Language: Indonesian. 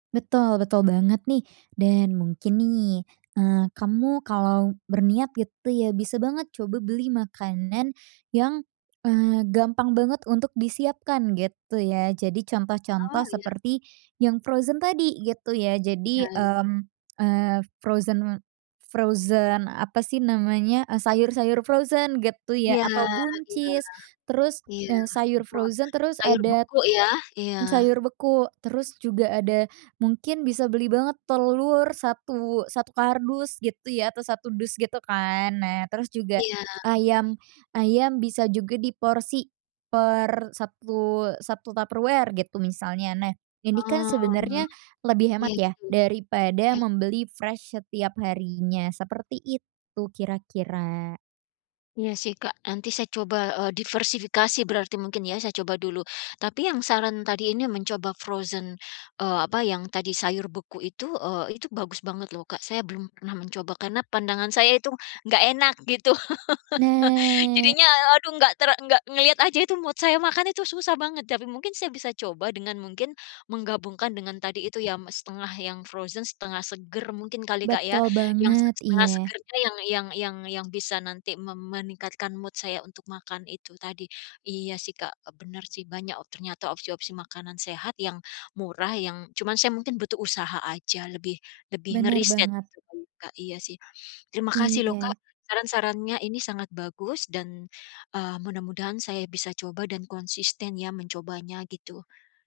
Betul betul banget nih. Dan mungkin nih, eee, kamu kalo berniat gitu ya, bisa banget coba beli makanan yang, eee, gampang banget untuk disiapkan gitu ya. Jadi Oh, contoh-contoh iya. seperti yang frozen tadi, gitu ya. Iya, Jadi, i mmm, eee, frozen, frozen apa sih namanya, e sayur-sayur frozen, getu ya, Iya atau iya buncis. Terus, iya. eee, sayur Buah, frozen, terus sayur adat beku ya? Iya. m sayur beku, terus juga ada mungkin bisa beli banget telur satu satu kardus gitu ya, atau 1 dus gitu kan. Nah, terus juga Iya. ayam ayam bisa juga diporsi per satu satu Tupperware gitu misalnya. Nah, ini kan Oh, sebenarnya lebih hemat kek ya, gitu. daripada Iya. membeli fresh setiap harinya, seperti itu kira-kira. Iya sih, Kak, nanti saya coba, eee, diversifikasi berarti mungkin ya, saya coba dulu. Tapi yang saran tadi ini mencoba frozen, eee, apa, yang tadi sayur beku itu, eee, itu bagus banget loh, Kak, saya belum pernah mencoba, karena pandangan saya itu nggak enak gitu. Nah, Jadinya e aduh nggak ter nggak ngelihat aja itu mood saya, makan itu susah banget, tapi mungkin saya bisa coba, dengan mungkin menggabungkan, dengan tadi itu ya, m 0,5 yang frozen 0,5 seger mungkin kali, Kak, ya. Betul Yang set banget. setengah Iya. segernya yang yang yang yang bisa nanti mem meningkatkan mood saya untuk makan itu tadi. Iya, sih, Kak, e bener sih, banyak o ternyata opsi-opsi makanan sehat yang murah, yang cuman saya mungkin butuh usaha aja lebih lebih Benar ngeriset banget. sebelum Kak, iya sih. Terima kasih loh Kak, Iya. saran-sarannya ini sangat bagus dan, eee, mudah-mudahan saya bisa coba dan konsisten ya, mencobanya gitu.